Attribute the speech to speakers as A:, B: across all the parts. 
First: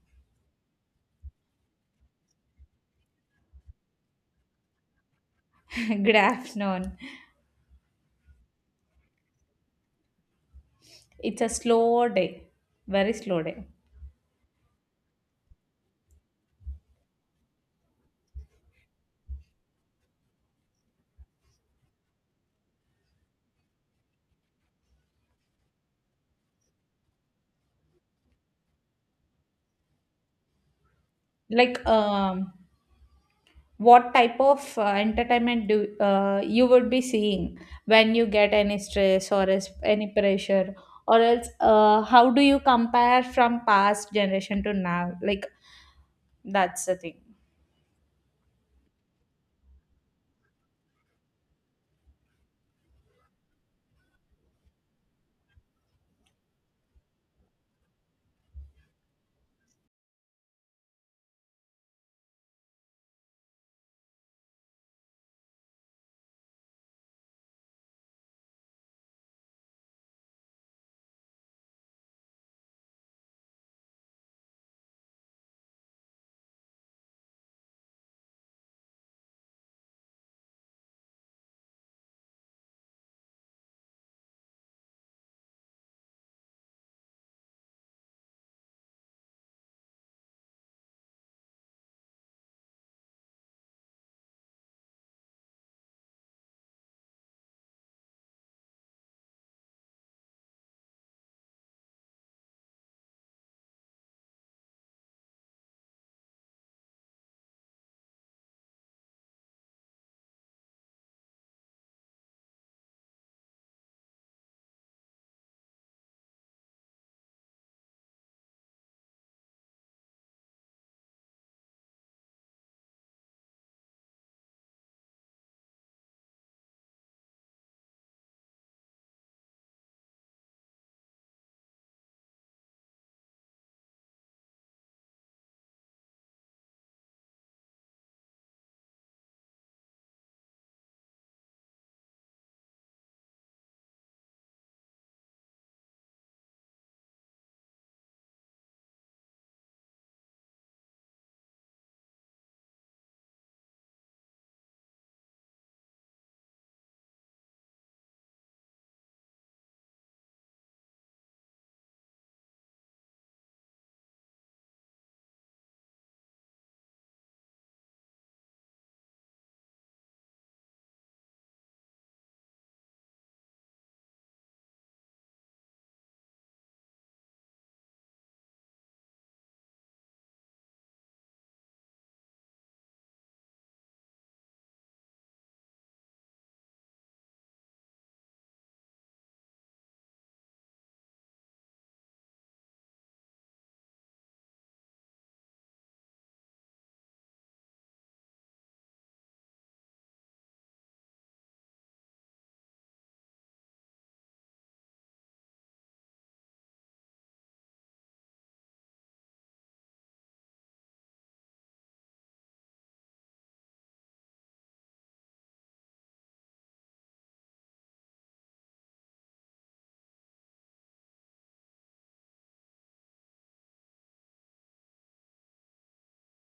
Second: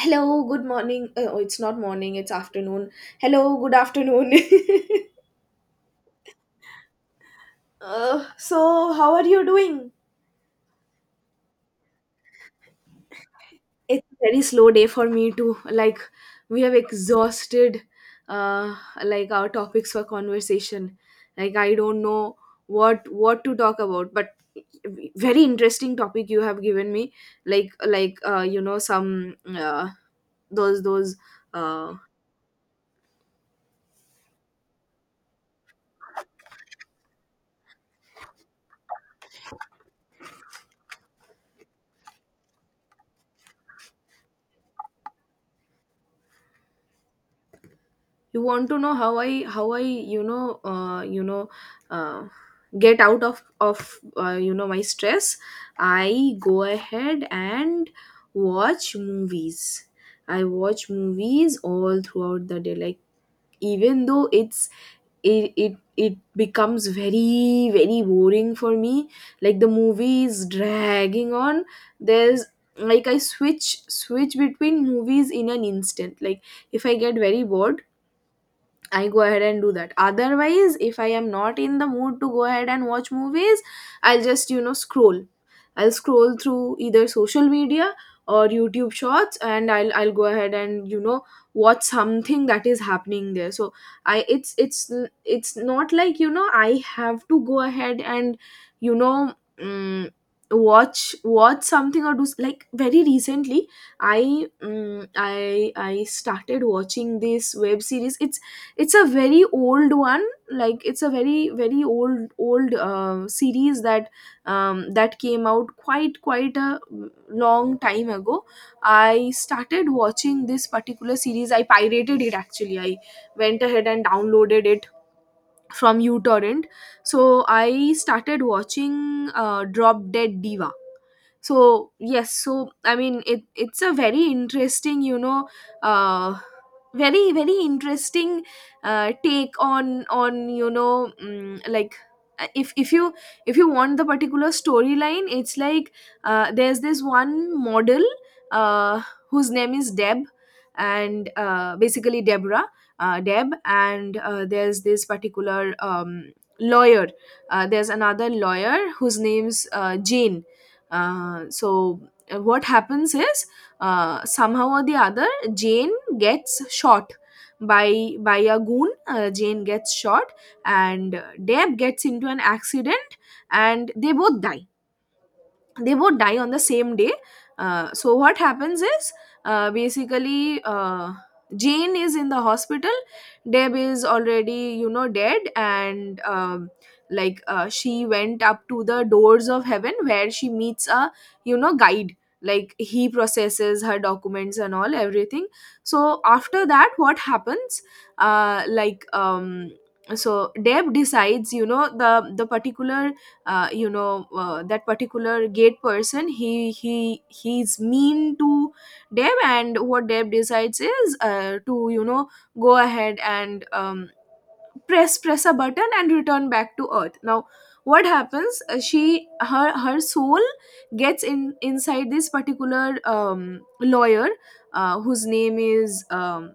A: Hello, good morning. Oh, it's not morning, it's afternoon. Hello, good afternoon.
B: Grafton.
A: So, how are you doing?
B: It's a slow day, very slow day.
A: It's a very slow day for me too. Like, we have exhausted uh like our topics for conversation. Like, I don't know what to talk about, but very interesting topic you have given me. Like, some those
B: Like,
A: uh
B: um, what type of entertainment do you would be seeing when you get any stress or any pressure, or else, how do you compare from past generation to now? Like, that's the thing.
A: you want to know how I uh, get out of my stress. I go ahead and watch movies. I watch movies all throughout the day. Like, even though it becomes very very boring for me, like the movie is dragging on. There's Like, I switch between movies in an instant. Like, if I get very bored, I go ahead and do that. Otherwise, if I am not in the mood to go ahead and watch movies, I'll just, scroll. I'll scroll through either social media or YouTube shorts, and I'll go ahead and, watch something that is happening there. So, I it's not like, I have to go ahead and, you know, mm watch something or like, very recently, I mm I started watching this web series. It's a very old one. Like, it's a very very old old series that came out quite a long time ago. I started watching this particular series. I pirated it, actually. I went ahead and downloaded it from utorrent. So I started watching Drop Dead Diva. So, yes, so I mean, it's a very interesting, uh very very interesting take on, like, uh, if if you if you want the particular storyline, it's like there's this one model, uh whose name is Deb. And basically, Deborah, Deb. And there's this particular lawyer. There's another lawyer whose name's Jane. So, what happens is, somehow or the other, Jane gets shot by a goon. Jane gets shot, and Deb gets into an accident, and they both die on the same day. So, what happens is, basically, Jane is in the hospital. Deb is already, dead, and like, she went up to the doors of heaven, where she meets a, guide. Like, he processes her documents and all, everything. So after that, what happens? Uh, like um, so, Deb decides, the particular, that particular gate person, he's mean to Deb. And what Deb decides is, to, go ahead and, press a button and return back to earth. Now, what happens, she her her soul gets in inside this particular lawyer, whose name is,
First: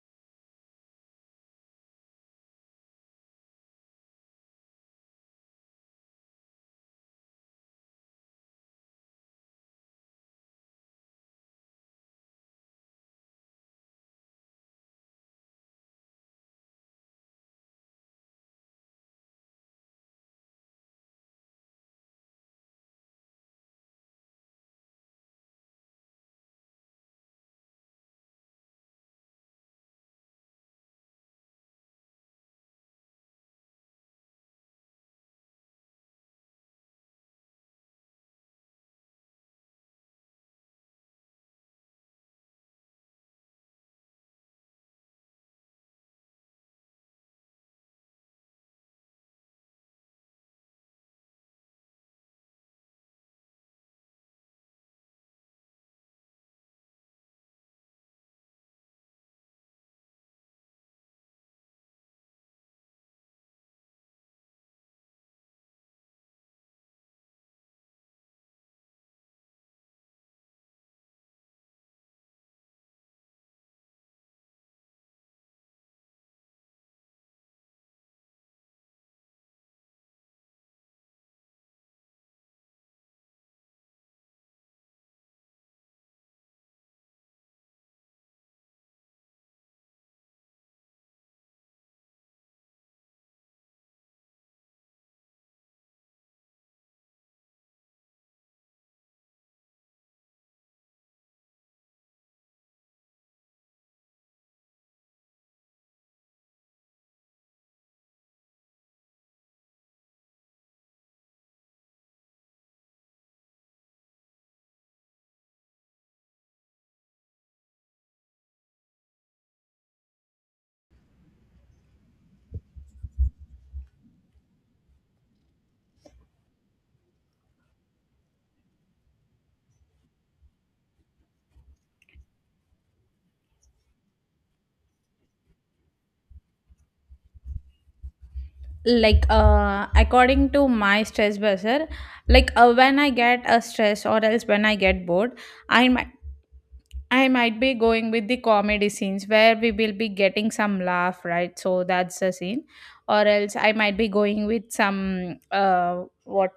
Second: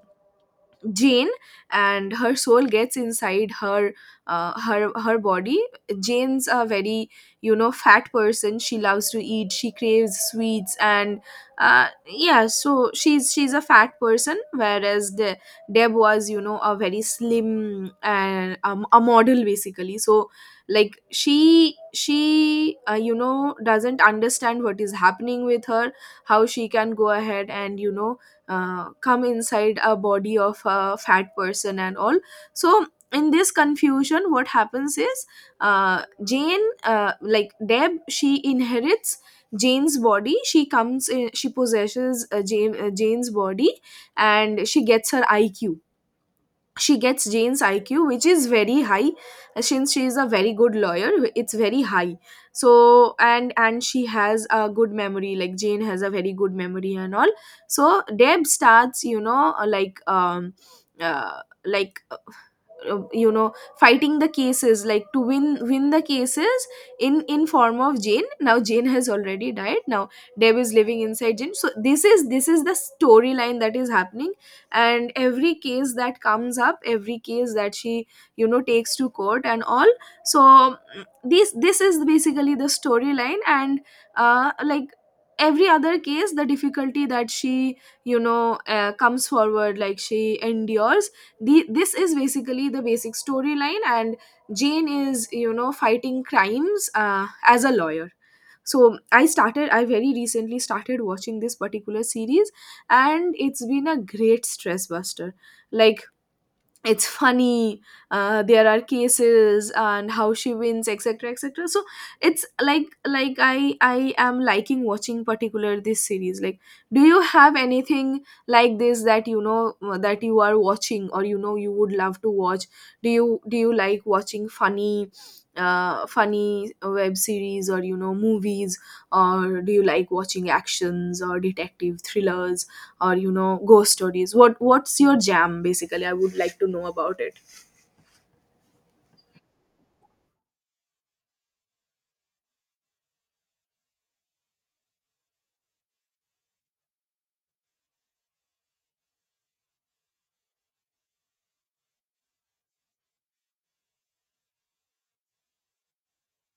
A: Jane. And her soul gets inside her body. Jane's a very, fat person. She loves to eat. She craves sweets and, yeah. So she's a fat person, whereas the Deb was, a very slim and, a model, basically. So, like, she doesn't understand what is happening with her, how she can go ahead and, come inside a body of a fat person and all. So, in this confusion, what happens is, jane like Deb, she inherits Jane's body. She comes in, she possesses Jane, Jane's body. And she gets Jane's IQ, which is very high, since she is a very good lawyer. It's very high. So, and she has a good memory. Like, Jane has a very good memory and all. So, Deb starts, uh, like fighting the cases, like, to win the cases in form of Jane. Now, Jane has already died. Now, Deb is living inside Jane. So, this is the storyline that is happening, and every case that comes up, every case that she, takes to court and all. So, this is basically the storyline. And like, every other case, the difficulty that she, comes forward, like, she endures... this is basically the basic storyline, and Jane is, fighting crimes, as a lawyer. So i started i very recently started watching this particular series, and it's been a great stress buster. Like, it's funny. There are cases and how she wins, etc, etc. So, it's like, I am liking watching particular, this series. Like, do you have anything like this, that you are watching, or, you would love to watch? Do you like watching funny, funny web series, or, movies, or do you like watching actions or detective thrillers, or, ghost stories? What's your jam, basically? I would like to know about it.
B: Like, according to my stress buster, like when I get a stress or else when I get bored, i mi- I might be going with the comedy scenes where we will be getting some laugh, right? So that's the scene. Or else I might be going with some uh what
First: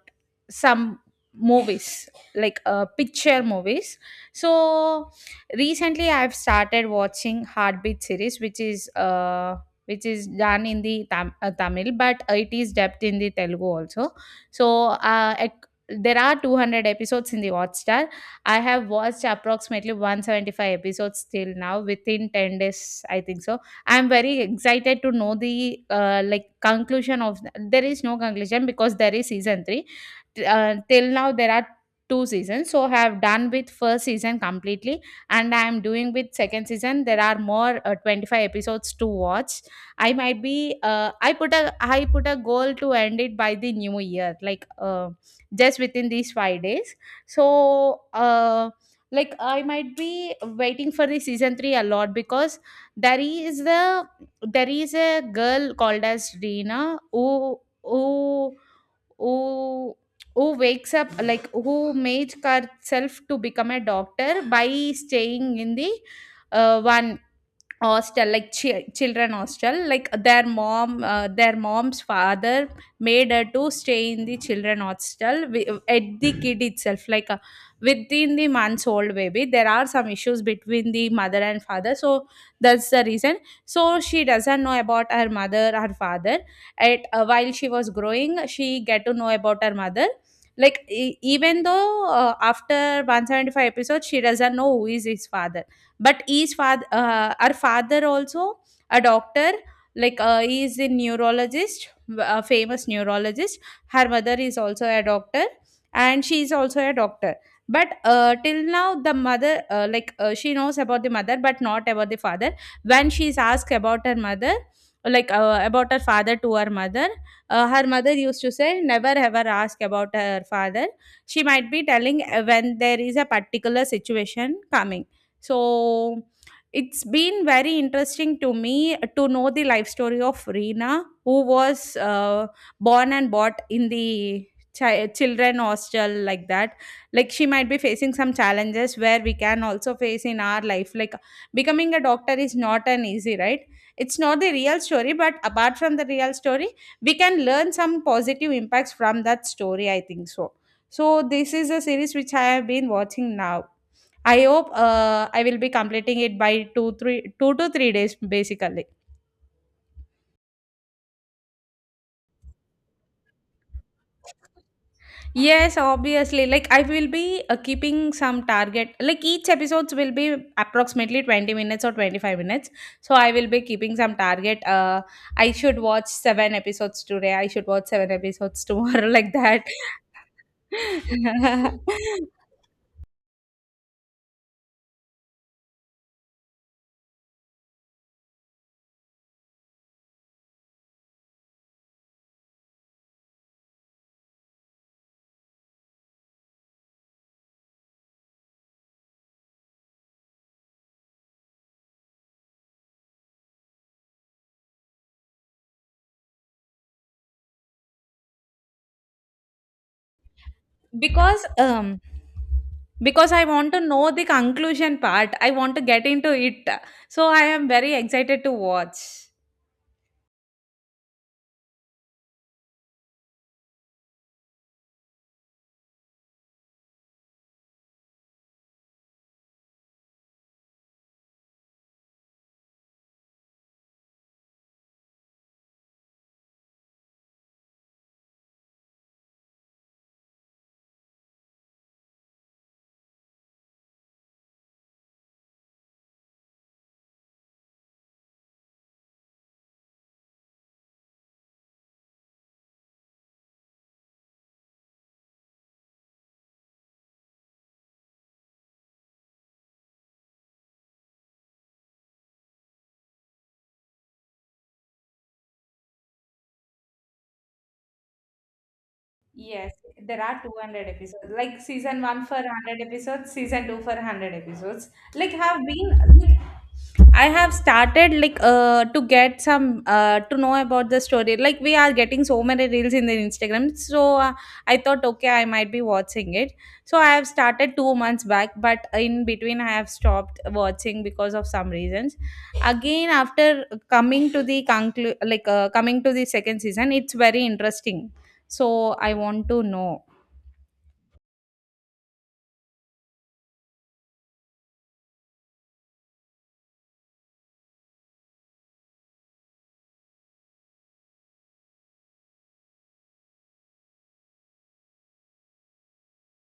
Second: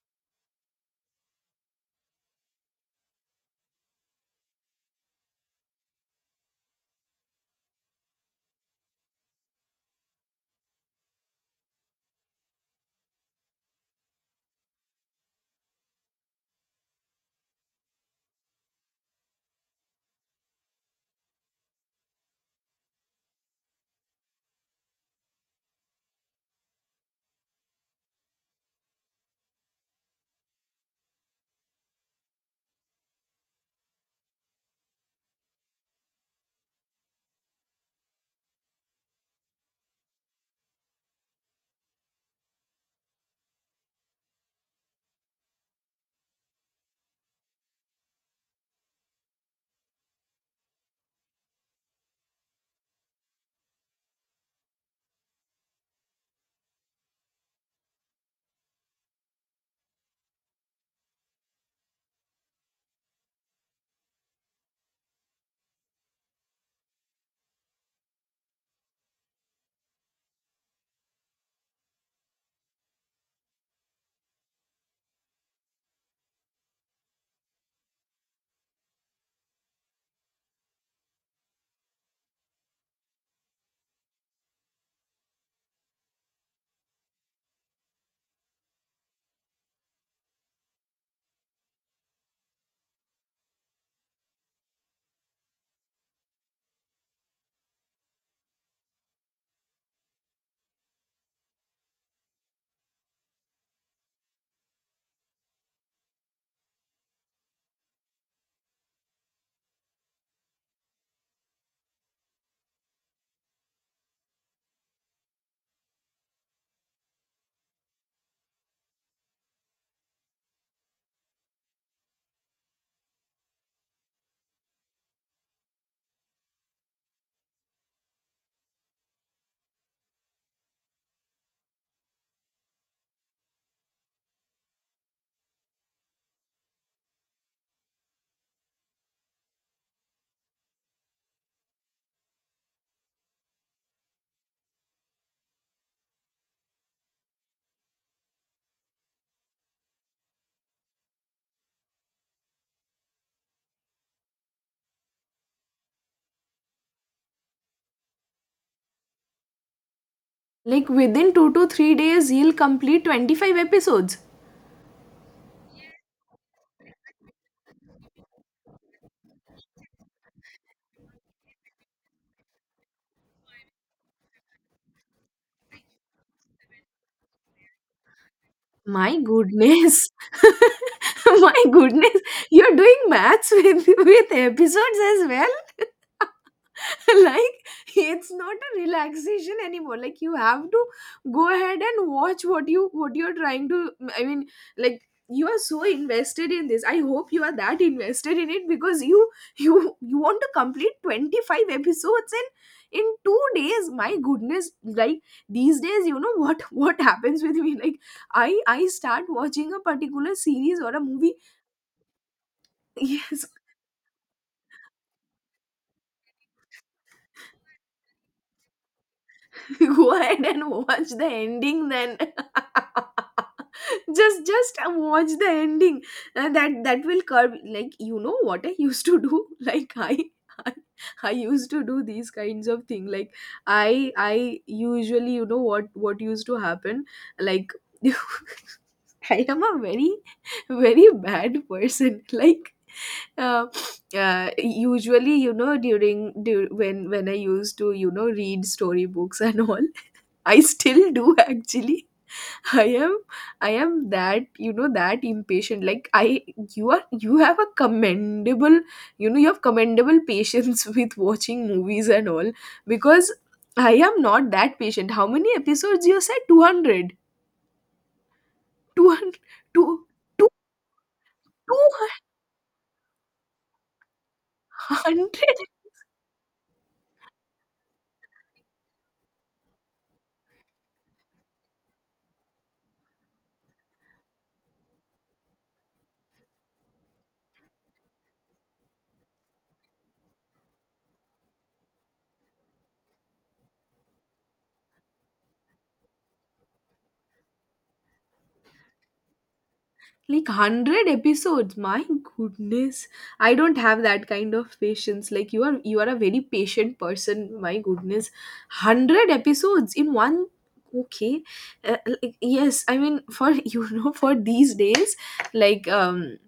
B: some movies, like picture movies. So recently I've started watching Heartbeat series, which is done in the Tamil, but it is dubbed in the Telugu also. So there are 200 episodes in the Hotstar. I have watched approximately 175 episodes till now, within 10 days, I think so. I'm very excited to know the like conclusion of — there is no conclusion because there is season 3. Till now there are two seasons, so I have done with first season completely and I am doing with second season. There are more 25 episodes to watch. I might be, I put a goal to end it by the new year, like just within these 5 days. So, like I might be waiting for the season 3 a lot, because there is the there is a girl called as Reena, who who wakes up, like who made herself to become a doctor by staying in the one hostel, like children hostel. Like their mom's father made her to stay in the children hostel, at the kid itself, like within the months old baby. There are some issues between the mother and father, so that's the reason. So she doesn't know about her mother, her father. At uh, while she was growing, she get to know about her mother. Even though after 175 episodes, she doesn't know who is his father. But his father, our father, also, a doctor. Like he is a neurologist, a famous neurologist. Her mother is also a doctor and she is also a doctor, but till now, the mother, like, she knows about the mother but not about the father. When she is asked about her mother, like, about her father, to her mother, her mother used to say never ever ask about her father. She might be telling when there is a particular situation coming. So it's been very interesting to me to know the life story of Reena, who was born and bought in the children hostel, like that. Like, she might be facing some challenges where we can also face in our life, like becoming a doctor is not an easy, right? It's not the real story, but apart from the real story, we can learn some positive impacts from that story, I think so. So this is a series which I have been watching now. I hope I will be completing it by 2 to 3 days basically.
A: Like, within 2 to 3 days, he'll complete 25 episodes?
B: Yes, obviously. Like, I will be, keeping some target. Like, each episodes will be approximately 20 minutes or 25 minutes. So I will be keeping some target. I should watch seven episodes today. I should watch seven episodes tomorrow,
A: My
B: like that.
A: goodness. My goodness, you're doing maths with episodes as well. Like, it's not a relaxation anymore. Like, you have to go ahead and watch what you're trying to, I mean, like, you are so invested in this. I hope you are that invested in it, because you want to complete 25 episodes in 2 days. My goodness. Like, these days, you know what what happens with me? Like, I start watching a particular series or a movie.
B: because um because
A: Yes.
B: I want to know the conclusion part, I want to get into it, so I am very excited to watch.
A: Go ahead and watch the ending, then. Just watch the ending, and that will curb. Like, you know what I used to do? Like, i, I used to do these kinds of thing. Like, I usually, you know, what used to happen, like, I am a very very bad person. Like, uh, usually, you know, during, during when I used to, read storybooks and all. I still do, actually. I am I am that, that impatient. Like, I... you have a commendable, you know, you have commendable patience with watching movies and all, because I am not that patient. How many episodes, you said? 200. 200. Two hundred.
B: Yes,
A: two
B: there are
A: two
B: 200 episodes. Like, season
A: Two
B: 1 for 100 episodes, season 2 for 100 episodes. Like
A: hundred.
B: have been like, I have started, like to get some, to know about the story. Like, we are getting so many reels in the Instagram. So I thought, okay, I might be watching it. So I have started 2 months back, but in between I have stopped watching because of some reasons. Again, after coming to the second season, it's very interesting, so I want to know.
A: Like, 100 episodes. My goodness. I don't have that kind of patience. Like, you are a very patient person. My goodness. 100 episodes in one... okay. Like, yes, I mean, for you know, for these days, like, um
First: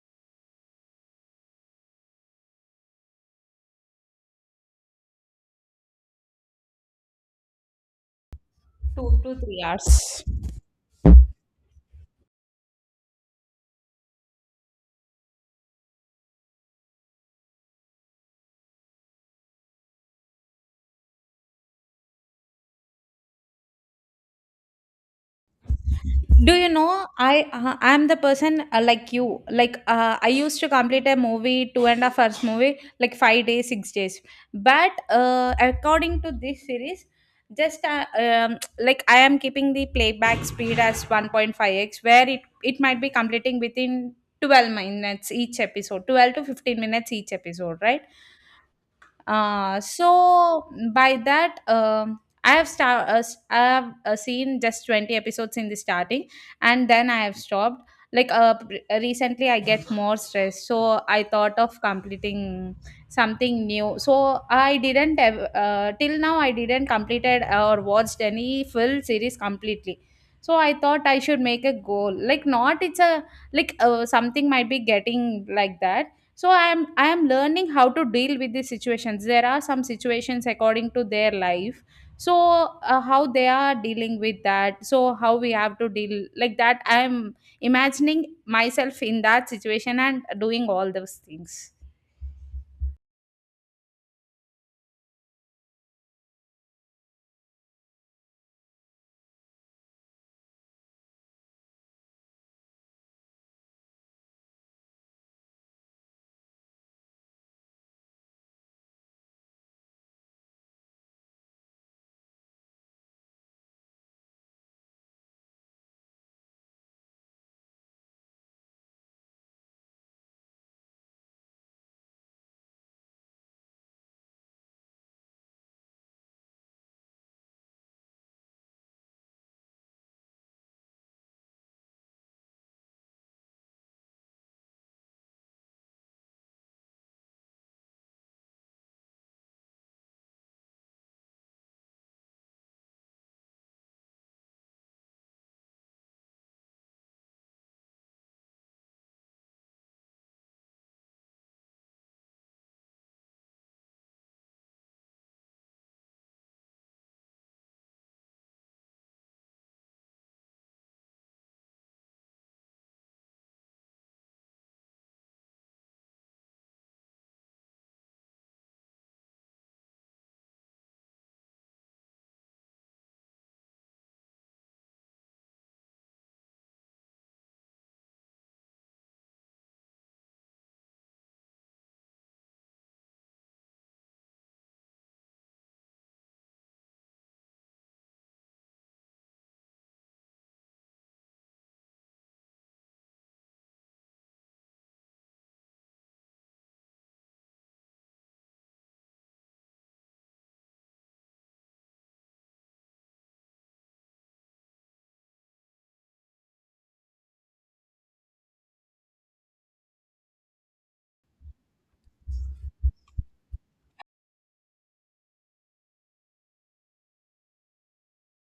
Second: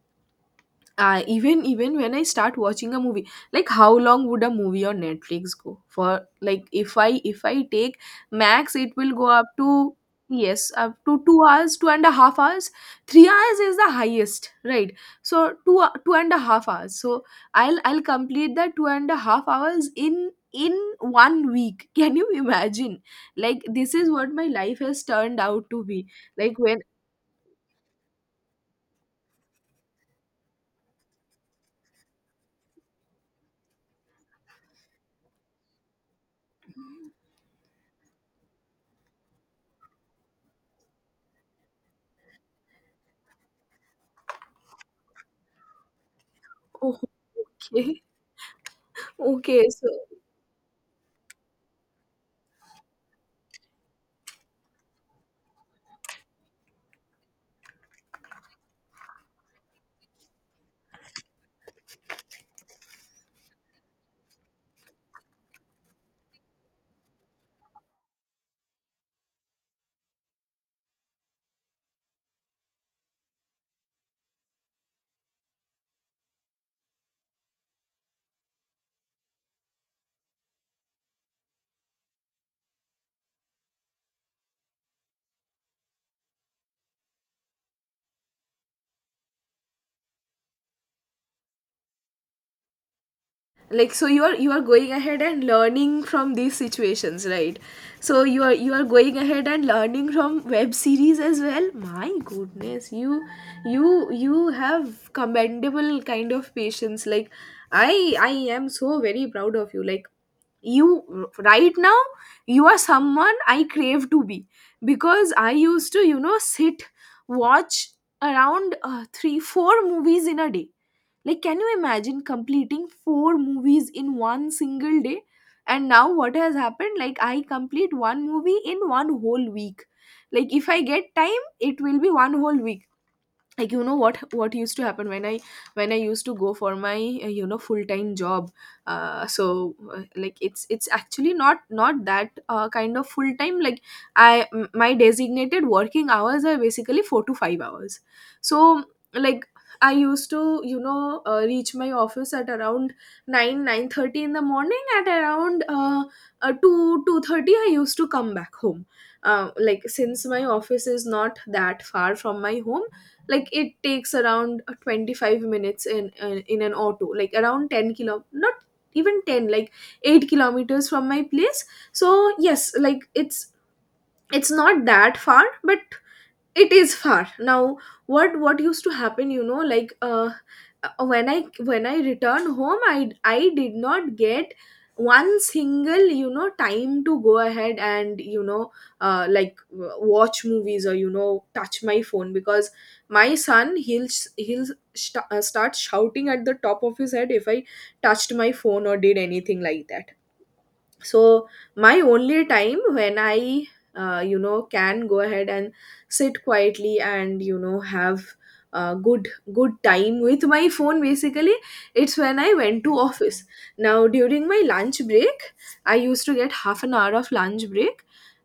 A: uh, even when I start watching a movie, like, how long would a movie on Netflix go for? Like, if I take max, it will
B: two
A: go
B: to
A: up
B: three
A: to...
B: hours.
A: yes, up to 2 hours, 2.5 hours. 3 hours is the highest, right? So, 2.5 hours. So I'll complete that 2.5 hours in one week. Can you imagine? Like, this is what my life has turned out to be.
B: Do
A: Like,
B: you
A: when...
B: know, I'm the person, like you, like I used to complete a movie — 2.5 hours movie — like 5 days, 6 days, but according to this series, just like I am keeping the playback speed as 1.5x, where it might be completing within 12 minutes each episode, 12 to 15
A: Oh.
B: minutes each episode,
A: Okay.
B: right?
A: Okay
B: Uh,
A: so,
B: so by that, I have star- s- I have seen just 20 episodes in the starting, and then I have stopped. Like, recently, I get more stressed, so I thought of completing something new. So I didn't, till now I didn't completed or watched any full series completely. So I thought I should make a goal, like, not, it's a, like something might be getting like that. So I am learning how to deal with these situations. There are some situations according to their life. So how they are dealing with that, so how we have to deal like that, I am imagining myself in that situation and doing all those things.
A: like, so you are going ahead and learning from these situations, right? So you are going ahead and learning from web series as well. My goodness. You have commendable kind of patience. Like, I am so very proud of you. Like, you, right now, you are someone I crave to be, because I used to, sit, watch around, 3, 4 movies in a day. Like, can you imagine completing four movies in one single day? And now, what has happened? Like, I complete one movie in one whole week. Like, if I get time, it will be one whole week. What used to happen when I used to go for my full time job. Like it's actually not that kind of full time. Like my designated working hours are basically 4 to 5 hours. So like, I used to reach my office at around 9 9:30 in the morning. At around 2 2:30 I used to come back home. Like, since my office is not that far from my home, like it takes around 25 minutes in an auto. Like, around 10 kilo, not even 10, like 8 kilometers from my place. So yes, like it's not that far, but it is far now. What used to happen, you know, like when I returned home, I did not get one single, you know, time to go ahead and, you know, watch movies or, you know, touch my phone, because my son, he'll start shouting at the top of his head if I touched my phone or did anything like that. So my only time when I, you know, can go ahead and sit quietly and, you know, have uh, good good time with my phone basically, it's when I went to office. Now, during my lunch break, I used to get half an hour of lunch break,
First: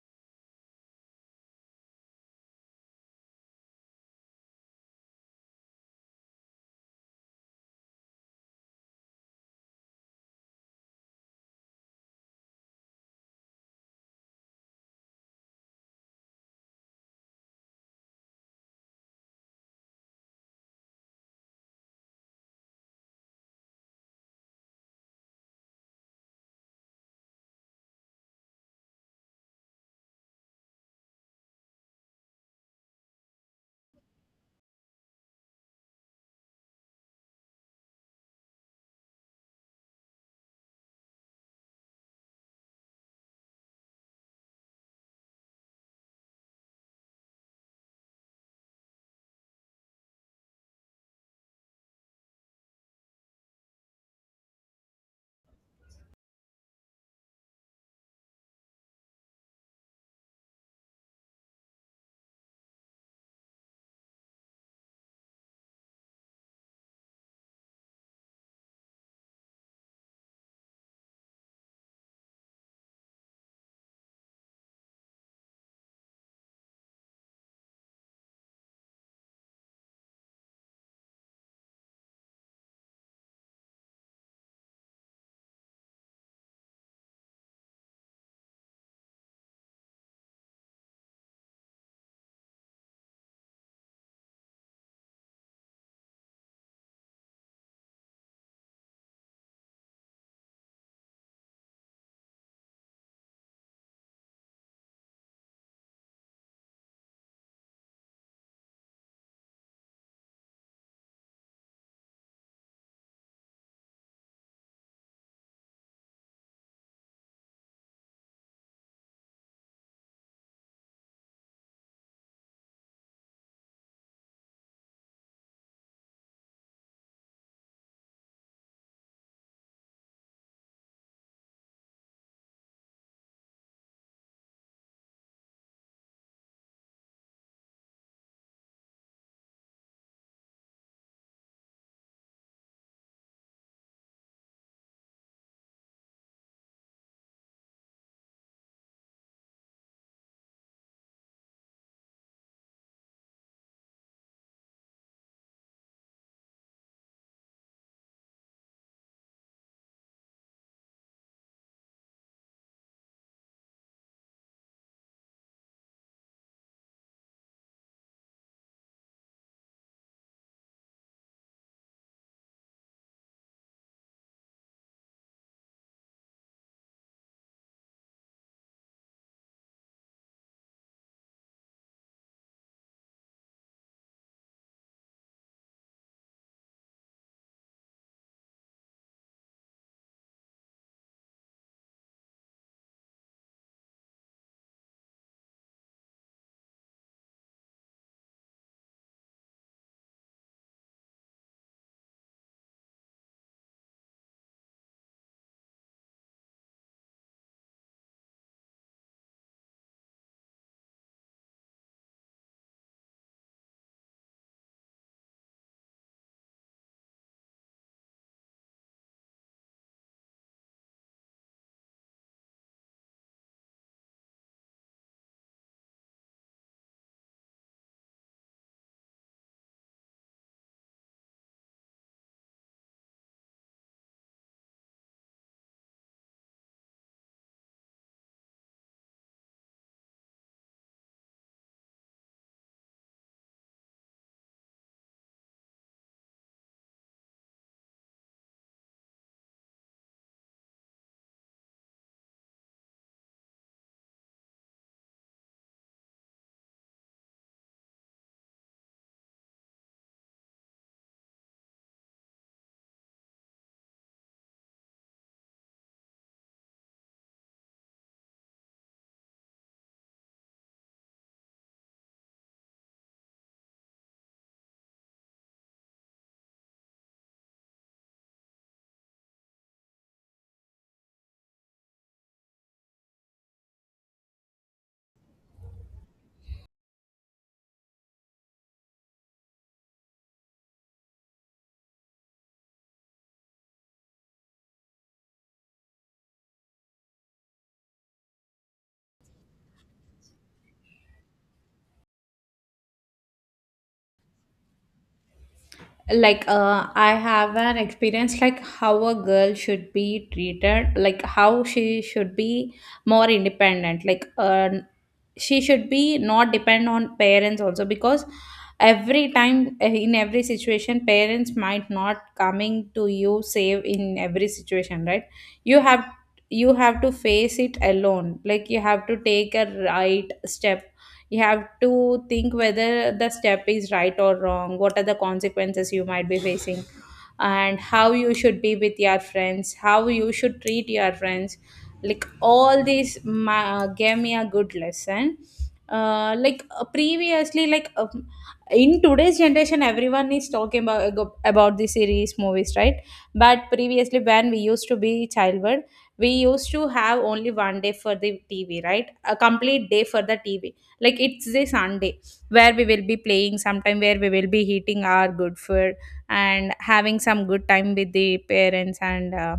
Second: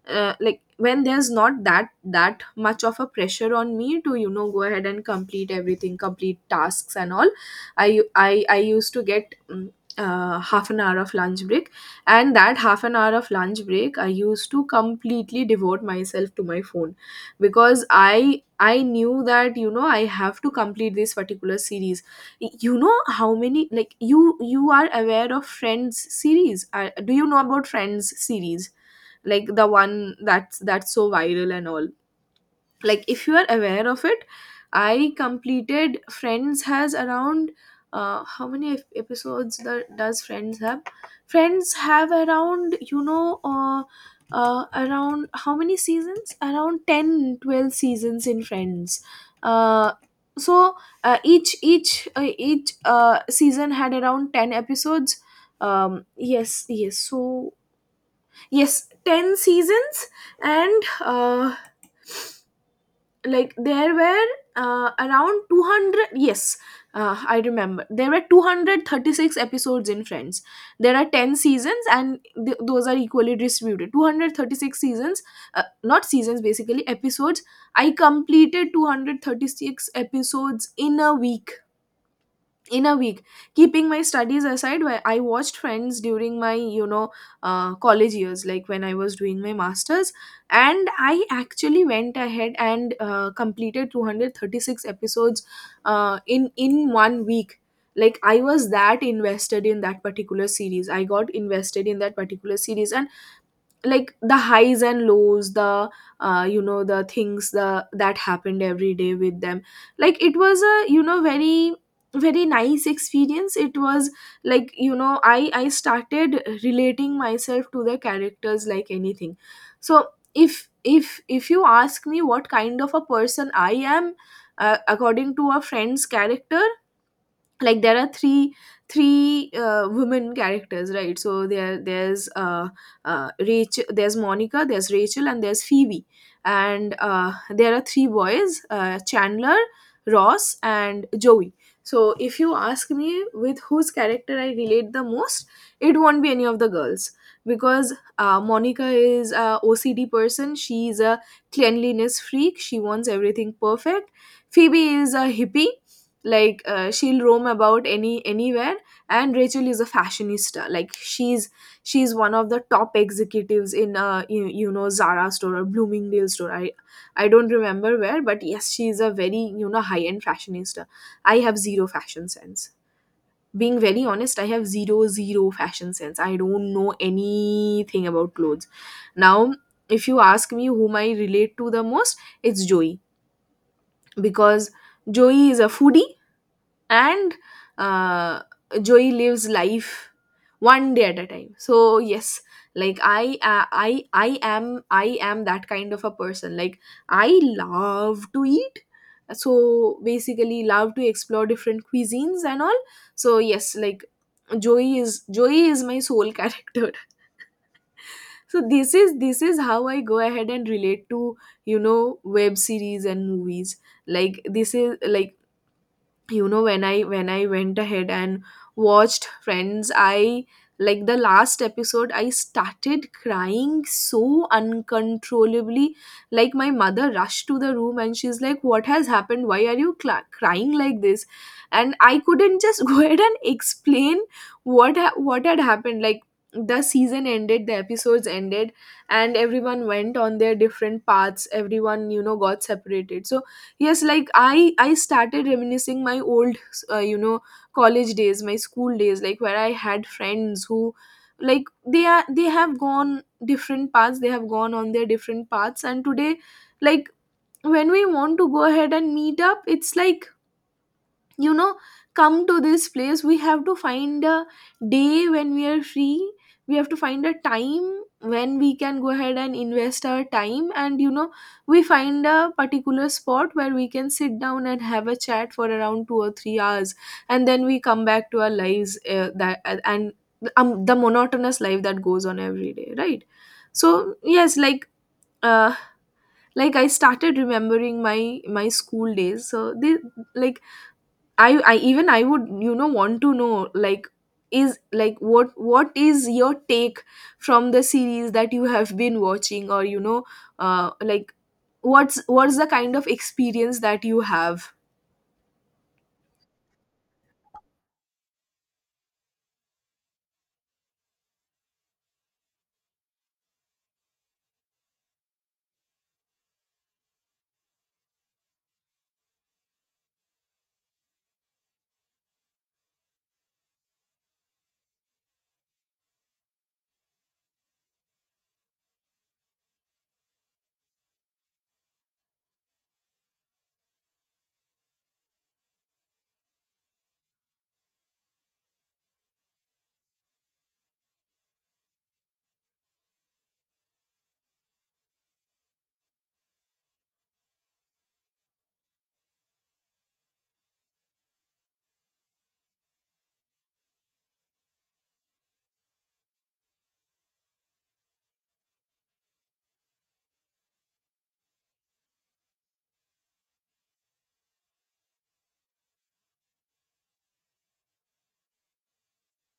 A: like when there's not that much of a pressure on me to, you know, go ahead and complete everything, complete tasks and all. I used to get half an hour of lunch break. And that half an hour of lunch break, I used to completely devote myself to my phone, because I knew that, you know, I have to complete this particular series. You know how many, like, you are aware of friends series. Do you know about friends series, like the one that's so viral and all? Like, if you are aware of it, I completed friends, has around, how many episodes that does friends have? Friends have around, you know, around how many seasons? Around 10, 12 seasons in friends. uh, so each season had around 10 episodes. Yes, yes, so yes, 10 seasons. And, like, there were, around 200, yes, I remember there were 236 episodes in friends. There are 10 seasons, and those are equally distributed 236 seasons, not seasons, basically episodes. I completed 236 episodes in a week, in a week, keeping my studies aside, where I watched friends during my, you know, college years, like when I was doing my masters. And I actually went ahead and, completed 236 episodes, in one week. Like I was that invested in that particular series. I got invested in that particular series. Like the highs and lows, the, you know, the things, the that happened every day with them. Like it was a, you know, very very nice experience it was. Like, you know, I started relating myself to the characters, like anything. So if you ask me what kind of a person I am, according to a friend's character, like there are three, women characters, right? So there there's rachel there's monica, there's rachel, and there's phoebe. And, there are three boys: chandler, ross, and joey. So if you ask me with whose character I relate the most, it won't be any of the girls. Because, monica is a ocd person. She's a cleanliness freak. She wants everything perfect. Phoebe is a hippie. Like, she'll roam about anywhere. And rachel is a fashionista. Like she's one of the top executives in, you, you know, zara store or bloomingdale store. I don't remember where. But yes, she's a very, you know, high end fashionista. I have zero fashion sense. Being very honest, I have zero fashion sense. I don't know anything about clothes. Now, if you ask me whom I relate to the most, it's joey. Because joey is a foodie. And, uh, joey lives life one day at a time. So yes, like I am that kind of a person. Like, I love to eat. So basically, love to explore different cuisines and all. So yes, like joey is my soul character. So this is how I go ahead and relate to, you know, web series and movies. Like this is like, you know, when I went ahead and watched friends, I like the last episode, I started crying so uncontrollably. Like my mother rushed to the room, and she's like, what has happened, why are you cla crying like this? And I couldn't just go ahead and explain what had happened. Like, the season ended, the episodes ended, and everyone went on their different paths. Everyone, you know, got separated. So yes, like I started reminiscing my old, you know, college days, my school days. Like, where I had friends who, like, they are, they have gone different paths. They have gone on their different paths. And today, like, when we want to go ahead and meet up, it's like, you know, come to this place, we have to find a day when we are free. We have to find a time when we can go ahead and invest our time. And, you know, we find a particular spot where we can sit down and have a chat for around 2 or 3 hours. And then we come back to our lives, that and, the monotonous life that goes on every day, right? So yes, like, uh, like, I started remembering my my school days. So they, like, I even, I would, you know, want to know like, is like, what is your take from the series that you have been watching, or you know, like what's the kind of experience that you have.
B: Like, I have an experience like how a girl should be treated, like how she should be more independent. Like, she should be not depend on parents also, because every time, in every situation, parents might not coming to you save in every situation, right? You have, you have to face it alone, like you have to take a right step. You have to think whether the step is right or wrong, what are the consequences you might be facing, and how you should be with your friends, how you should treat your friends. Like, all these gave me a good lesson. Like, previously, like, in today's generation, everyone is talking about the series, movies, right? But previously, when we used to be childhood, we used to have only 1 day for the TV, right? A complete day for the TV, like it's a Sunday, where we will be playing sometime, where we will be eating our good food and having some good time with the parents and, uh,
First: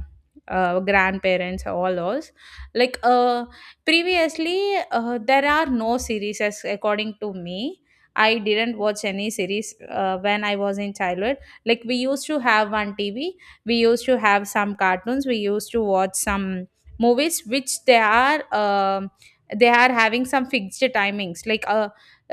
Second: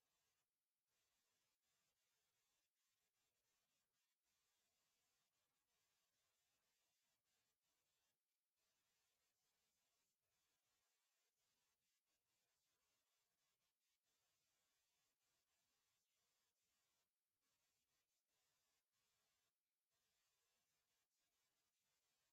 B: uh, grandparents, all those. Like, previously, there are no series as according to me. I didn't watch any series when I was in childhood. Like, we used to have one TV. We used to have some cartoons. We used to watch some movies, which they are, they are having some fixed timings, like, uh,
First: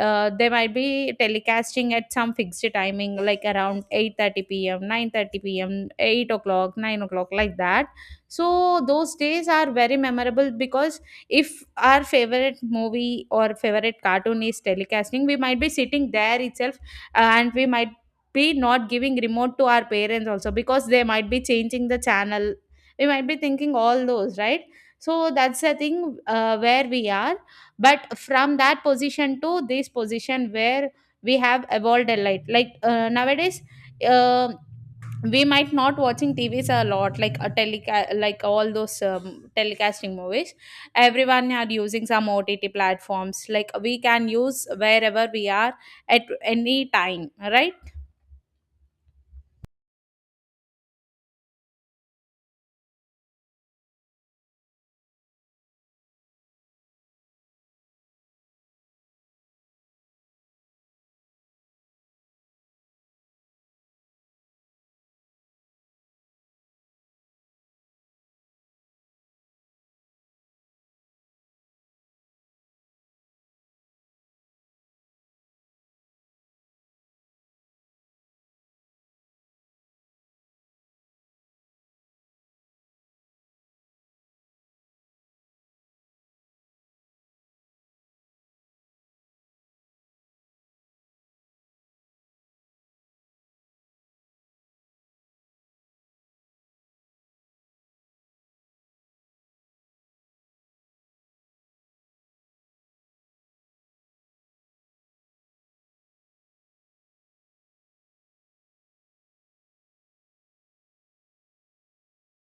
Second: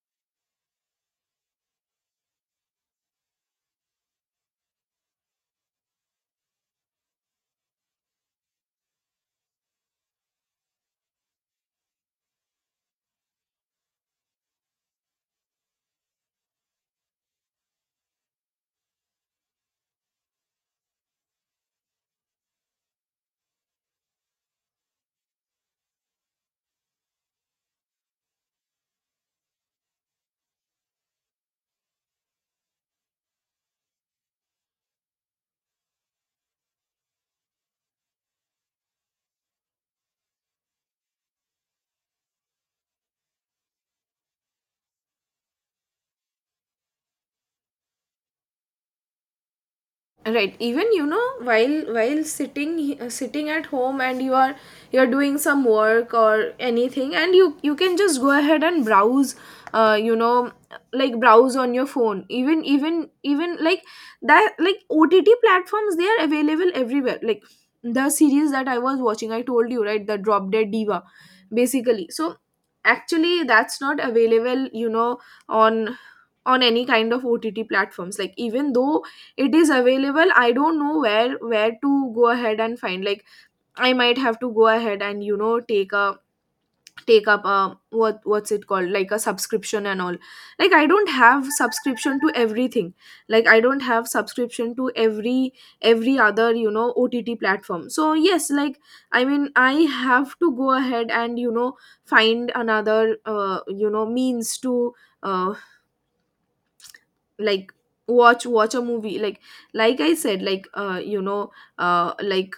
B: uh they might be telecasting at some fixed timing, like around 8:30 p.m., 9:30 p.m., 8 o'clock, 9 o'clock, like that. So those days are very memorable, because if our favorite movie or favorite cartoon is telecasting, we might be sitting there itself, and we might be not giving remote to our parents also, because they might be changing the channel, we might be thinking all those, right? So that's the thing, where we are. But from that position to this position, where we have evolved a lot, like, nowadays, uh, we might not watching TVs a lot, like a like all those telecasting movies, everyone are using some OTT platforms, like we can use wherever we are, at any time, right?
A: Right, even, you know, while sitting, sitting at home, and you are, you're doing some work or anything, and you can just go ahead and browse, you know, like browse on your phone, even, even like that, like OTT platforms, they are available everywhere. Like the series that I was watching, I told you right, the drop dead diva basically. So actually, that's not available, you know, on any kind of OTT platforms. Like, even though it is available, I don't know where to go ahead and find. Like, I might have to go ahead and, you know, take up a, what's it called, like a subscription and all. Like, I don't have subscription to everything. Like, I don't have subscription to every other, you know, OTT platform. So yes, like, I mean, I have to go ahead and, you know, find another, you know, means to, uh, like, watch a movie. Like I said, like, you know, uh like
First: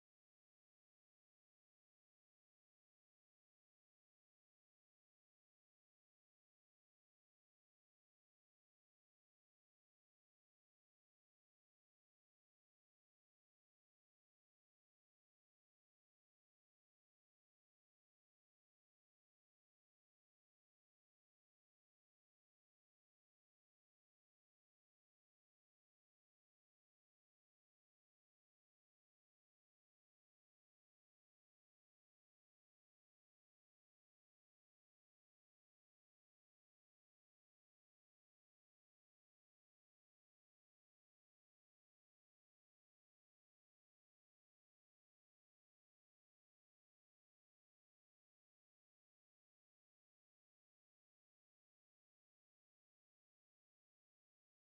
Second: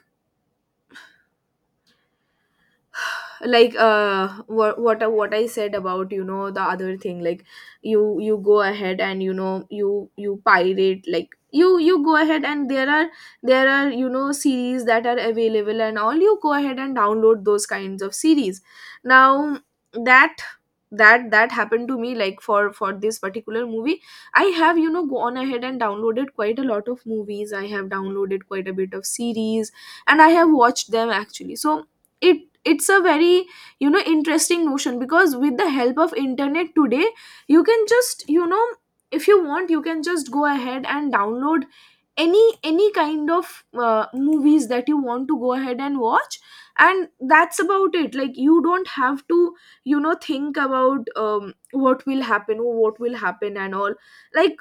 A: what I said about, you know, the other thing. Like, you go ahead and, you know, you pirate. Like you go ahead and there are, you know, series that are available and all. You go ahead and download those kinds of series. Now, that that happened to me. Like for this particular movie, I have, you know, gone ahead and downloaded quite a lot of movies. I have downloaded quite a bit of series, and I have watched them actually. So it's a very, you know, interesting notion, because with the help of internet today, you can just, you know, if you want, you can just go ahead and download any kind of movies that you want to go ahead and watch. And that's about it. Like, you don't have to, you know, think about, what will happen, or what will happen and all. Like,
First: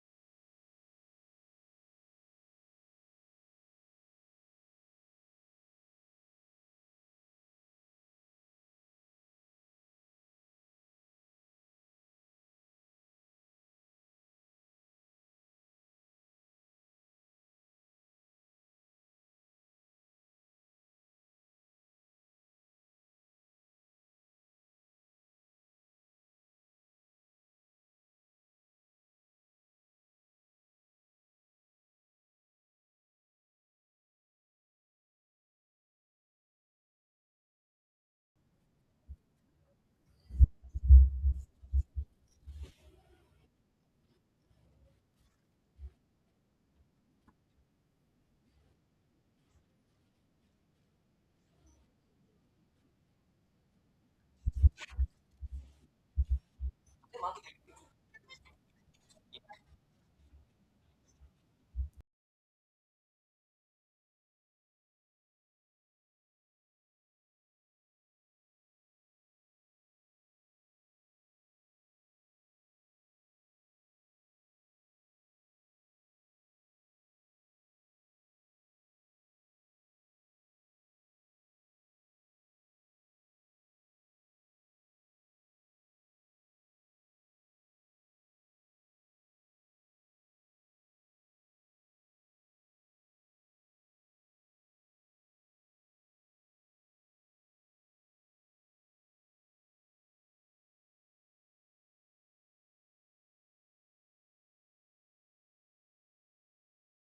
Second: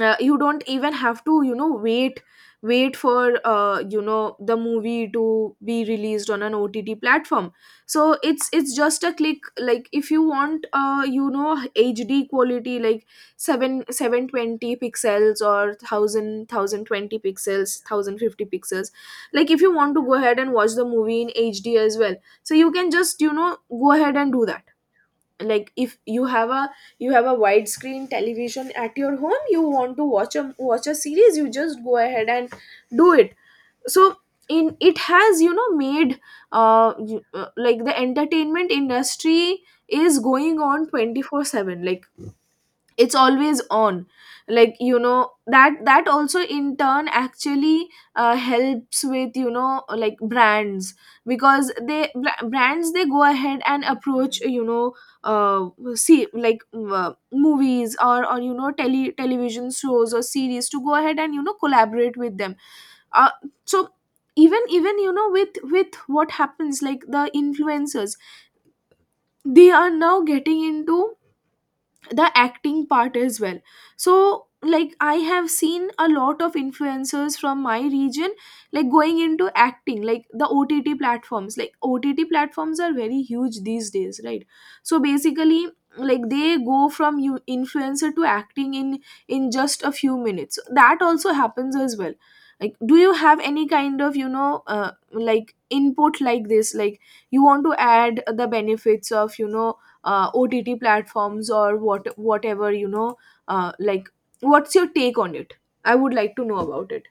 A: you don't even have to, you know, wait for, you know, the movie to be released on an OTT platform. So it's just a click. Like, if you want, you know, HD quality, like 7 720 pixels or 1020 pixels, 1050 pixels, like if you want to go ahead and watch the movie in HD as well, so you can just, you know, go ahead and do that. Like, if you have a, you have a widescreen television at your home, you want to watch a watch a series, you just go ahead and do it. So in, it has, you know, made, like, the entertainment industry is going on 24/7. Like, it's always on. Like, you know, that also in turn actually, helps with, you know, like brands. Because they, brands, they go ahead and approach, you know, uh, see, like, movies or you know, television shows or series to go ahead and, you know, collaborate with them. uh, so, even you know, with what happens, like the influencers, they are now getting into the acting part as well. So like, I have seen a lot of influencers from my region, like going into acting. Like, the OTT platforms, like OTT platforms are very huge these days, right? So basically, like they go from you influencer to acting in, just a few minutes. That also happens as well. Like, do you have any kind of, you know, like, input like this? Like, you want to add the benefits of, you know, OTT platforms, or whatever, you know, like, what's your take on it? I would like to know about it.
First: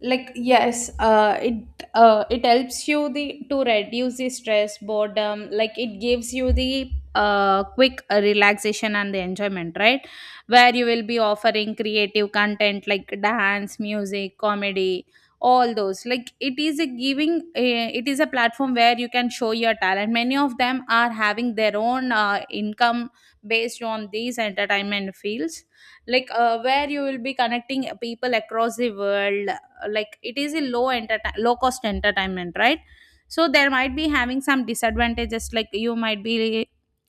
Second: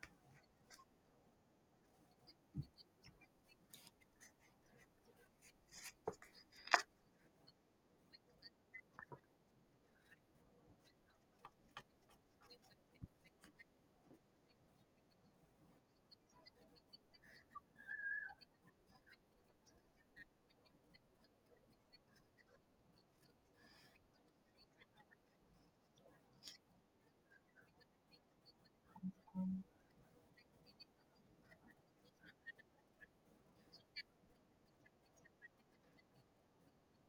B: Like, yes, it helps you the to reduce the stress, boredom. Like, it gives you the quick relaxation and the enjoyment, right? Where you will be offering creative content like dance, music, comedy, all those. Like, it is a, platform where you can show your talent. Many of them are having their own income based on these entertainment fields. Like, where you will be connecting people across the world, like it is a low cost entertainment, right? So there might be having some disadvantages, like you might be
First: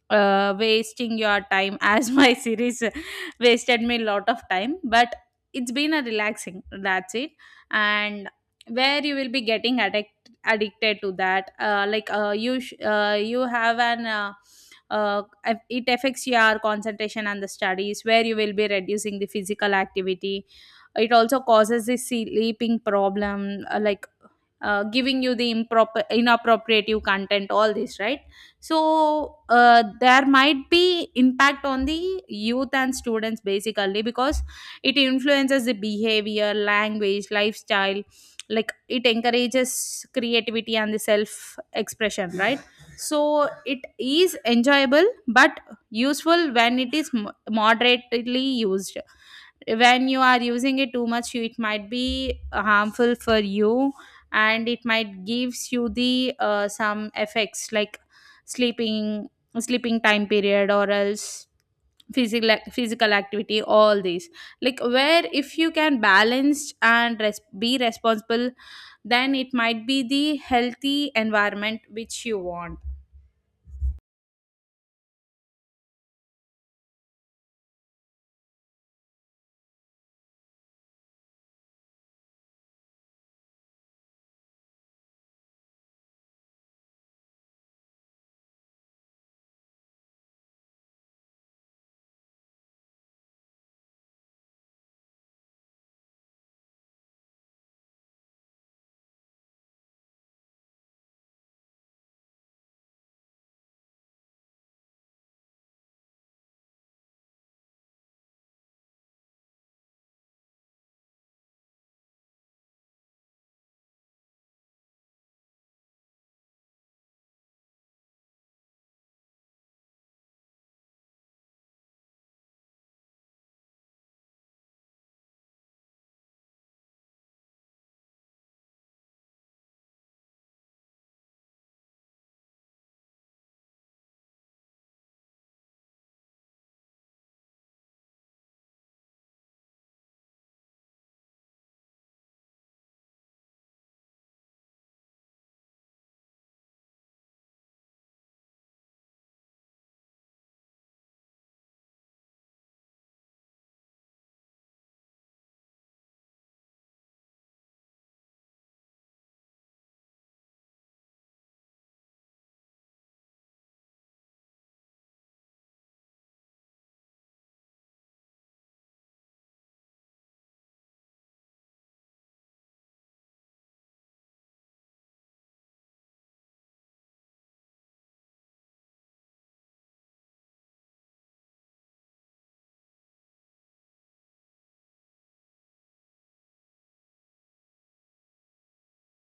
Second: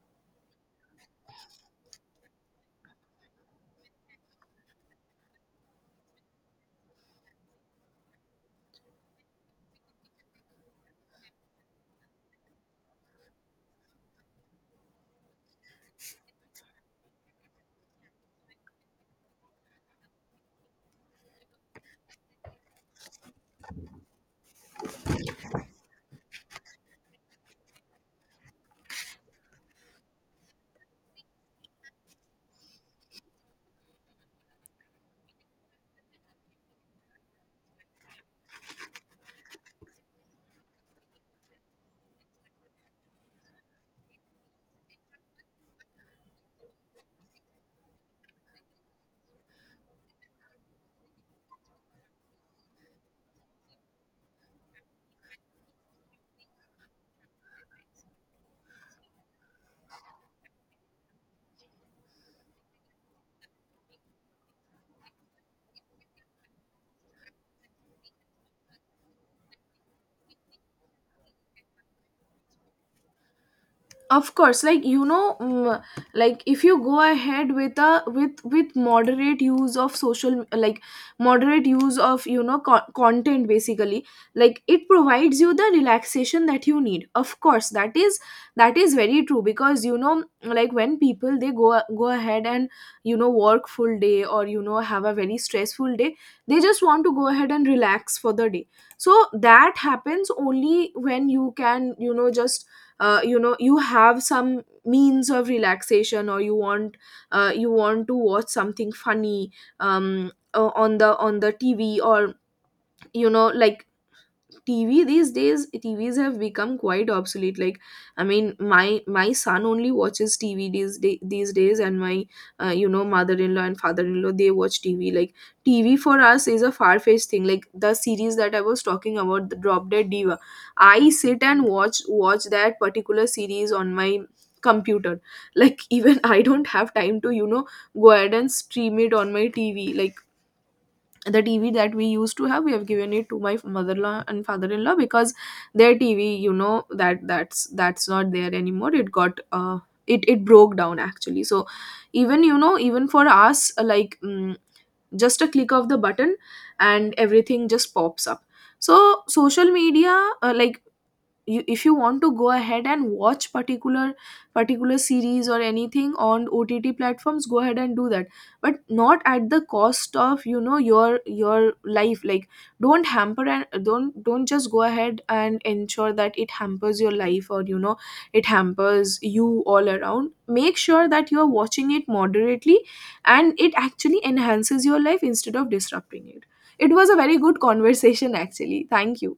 B: wasting your time, as my series wasted me a lot of time. But it's been a relaxing, that's it. And where you will be getting addicted to that, like, you sh- you have an uh, it affects your concentration and the studies, where you will be reducing the physical activity. It also causes the sleeping problem, like, giving you the improper inappropriate content, all this, right? So there might be impact on the youth and students basically, because it influences the behavior, language, lifestyle. Like, it encourages creativity and the self expression, right? So it is enjoyable but useful when it is moderately used. When you are using it too much, it might be harmful for you, and it might gives you the some effects like sleeping sleeping time period, or else physical activity, all these. Like, where if you can balance and be responsible, then it might be the healthy environment which you want.
A: Of course, like, you know, like, if you go ahead with a, with, moderate use of social, like moderate use of, you know, content basically. Like, it provides you the relaxation that you need, of course. That is very true, because, you know, like, when people, they go ahead and, you know, work full day, or you know, have a very stressful day, they just want to go ahead and relax for the day. So that happens only when you can, you know, just, you know, you have some means of relaxation, or you want, you want to watch something funny, on the, tv. Or, you know, like, TV these days, TVs have become quite obsolete. Like I mean, my son only watches TV these days, and my, you know, mother-in-law and father-in-law, they watch TV. Like TV for us is a far-fetched thing. Like the series that I was talking about, the Drop Dead Diva, I sit and watch that particular series on my computer. Like, even I don't have time to, you know, go ahead and stream it on my TV. Like the TV that we used to have, we have given it to my mother-in-law and father-in-law, because their TV, you know, that's not there anymore. It got, it broke down actually. So, even, you know, even for us, like, just a click of the button, and everything just pops up. So, social media, like, you, if you want to go ahead and watch particular series or anything on OTT platforms, go ahead and do that. But not at the cost of, you know, your life. Like, don't hamper and don't just go ahead and ensure that it hampers your life, or you know, it hampers you all around. Make sure that you are watching it moderately, and it actually enhances your life instead of disrupting it. It was a very good conversation actually. Thank you.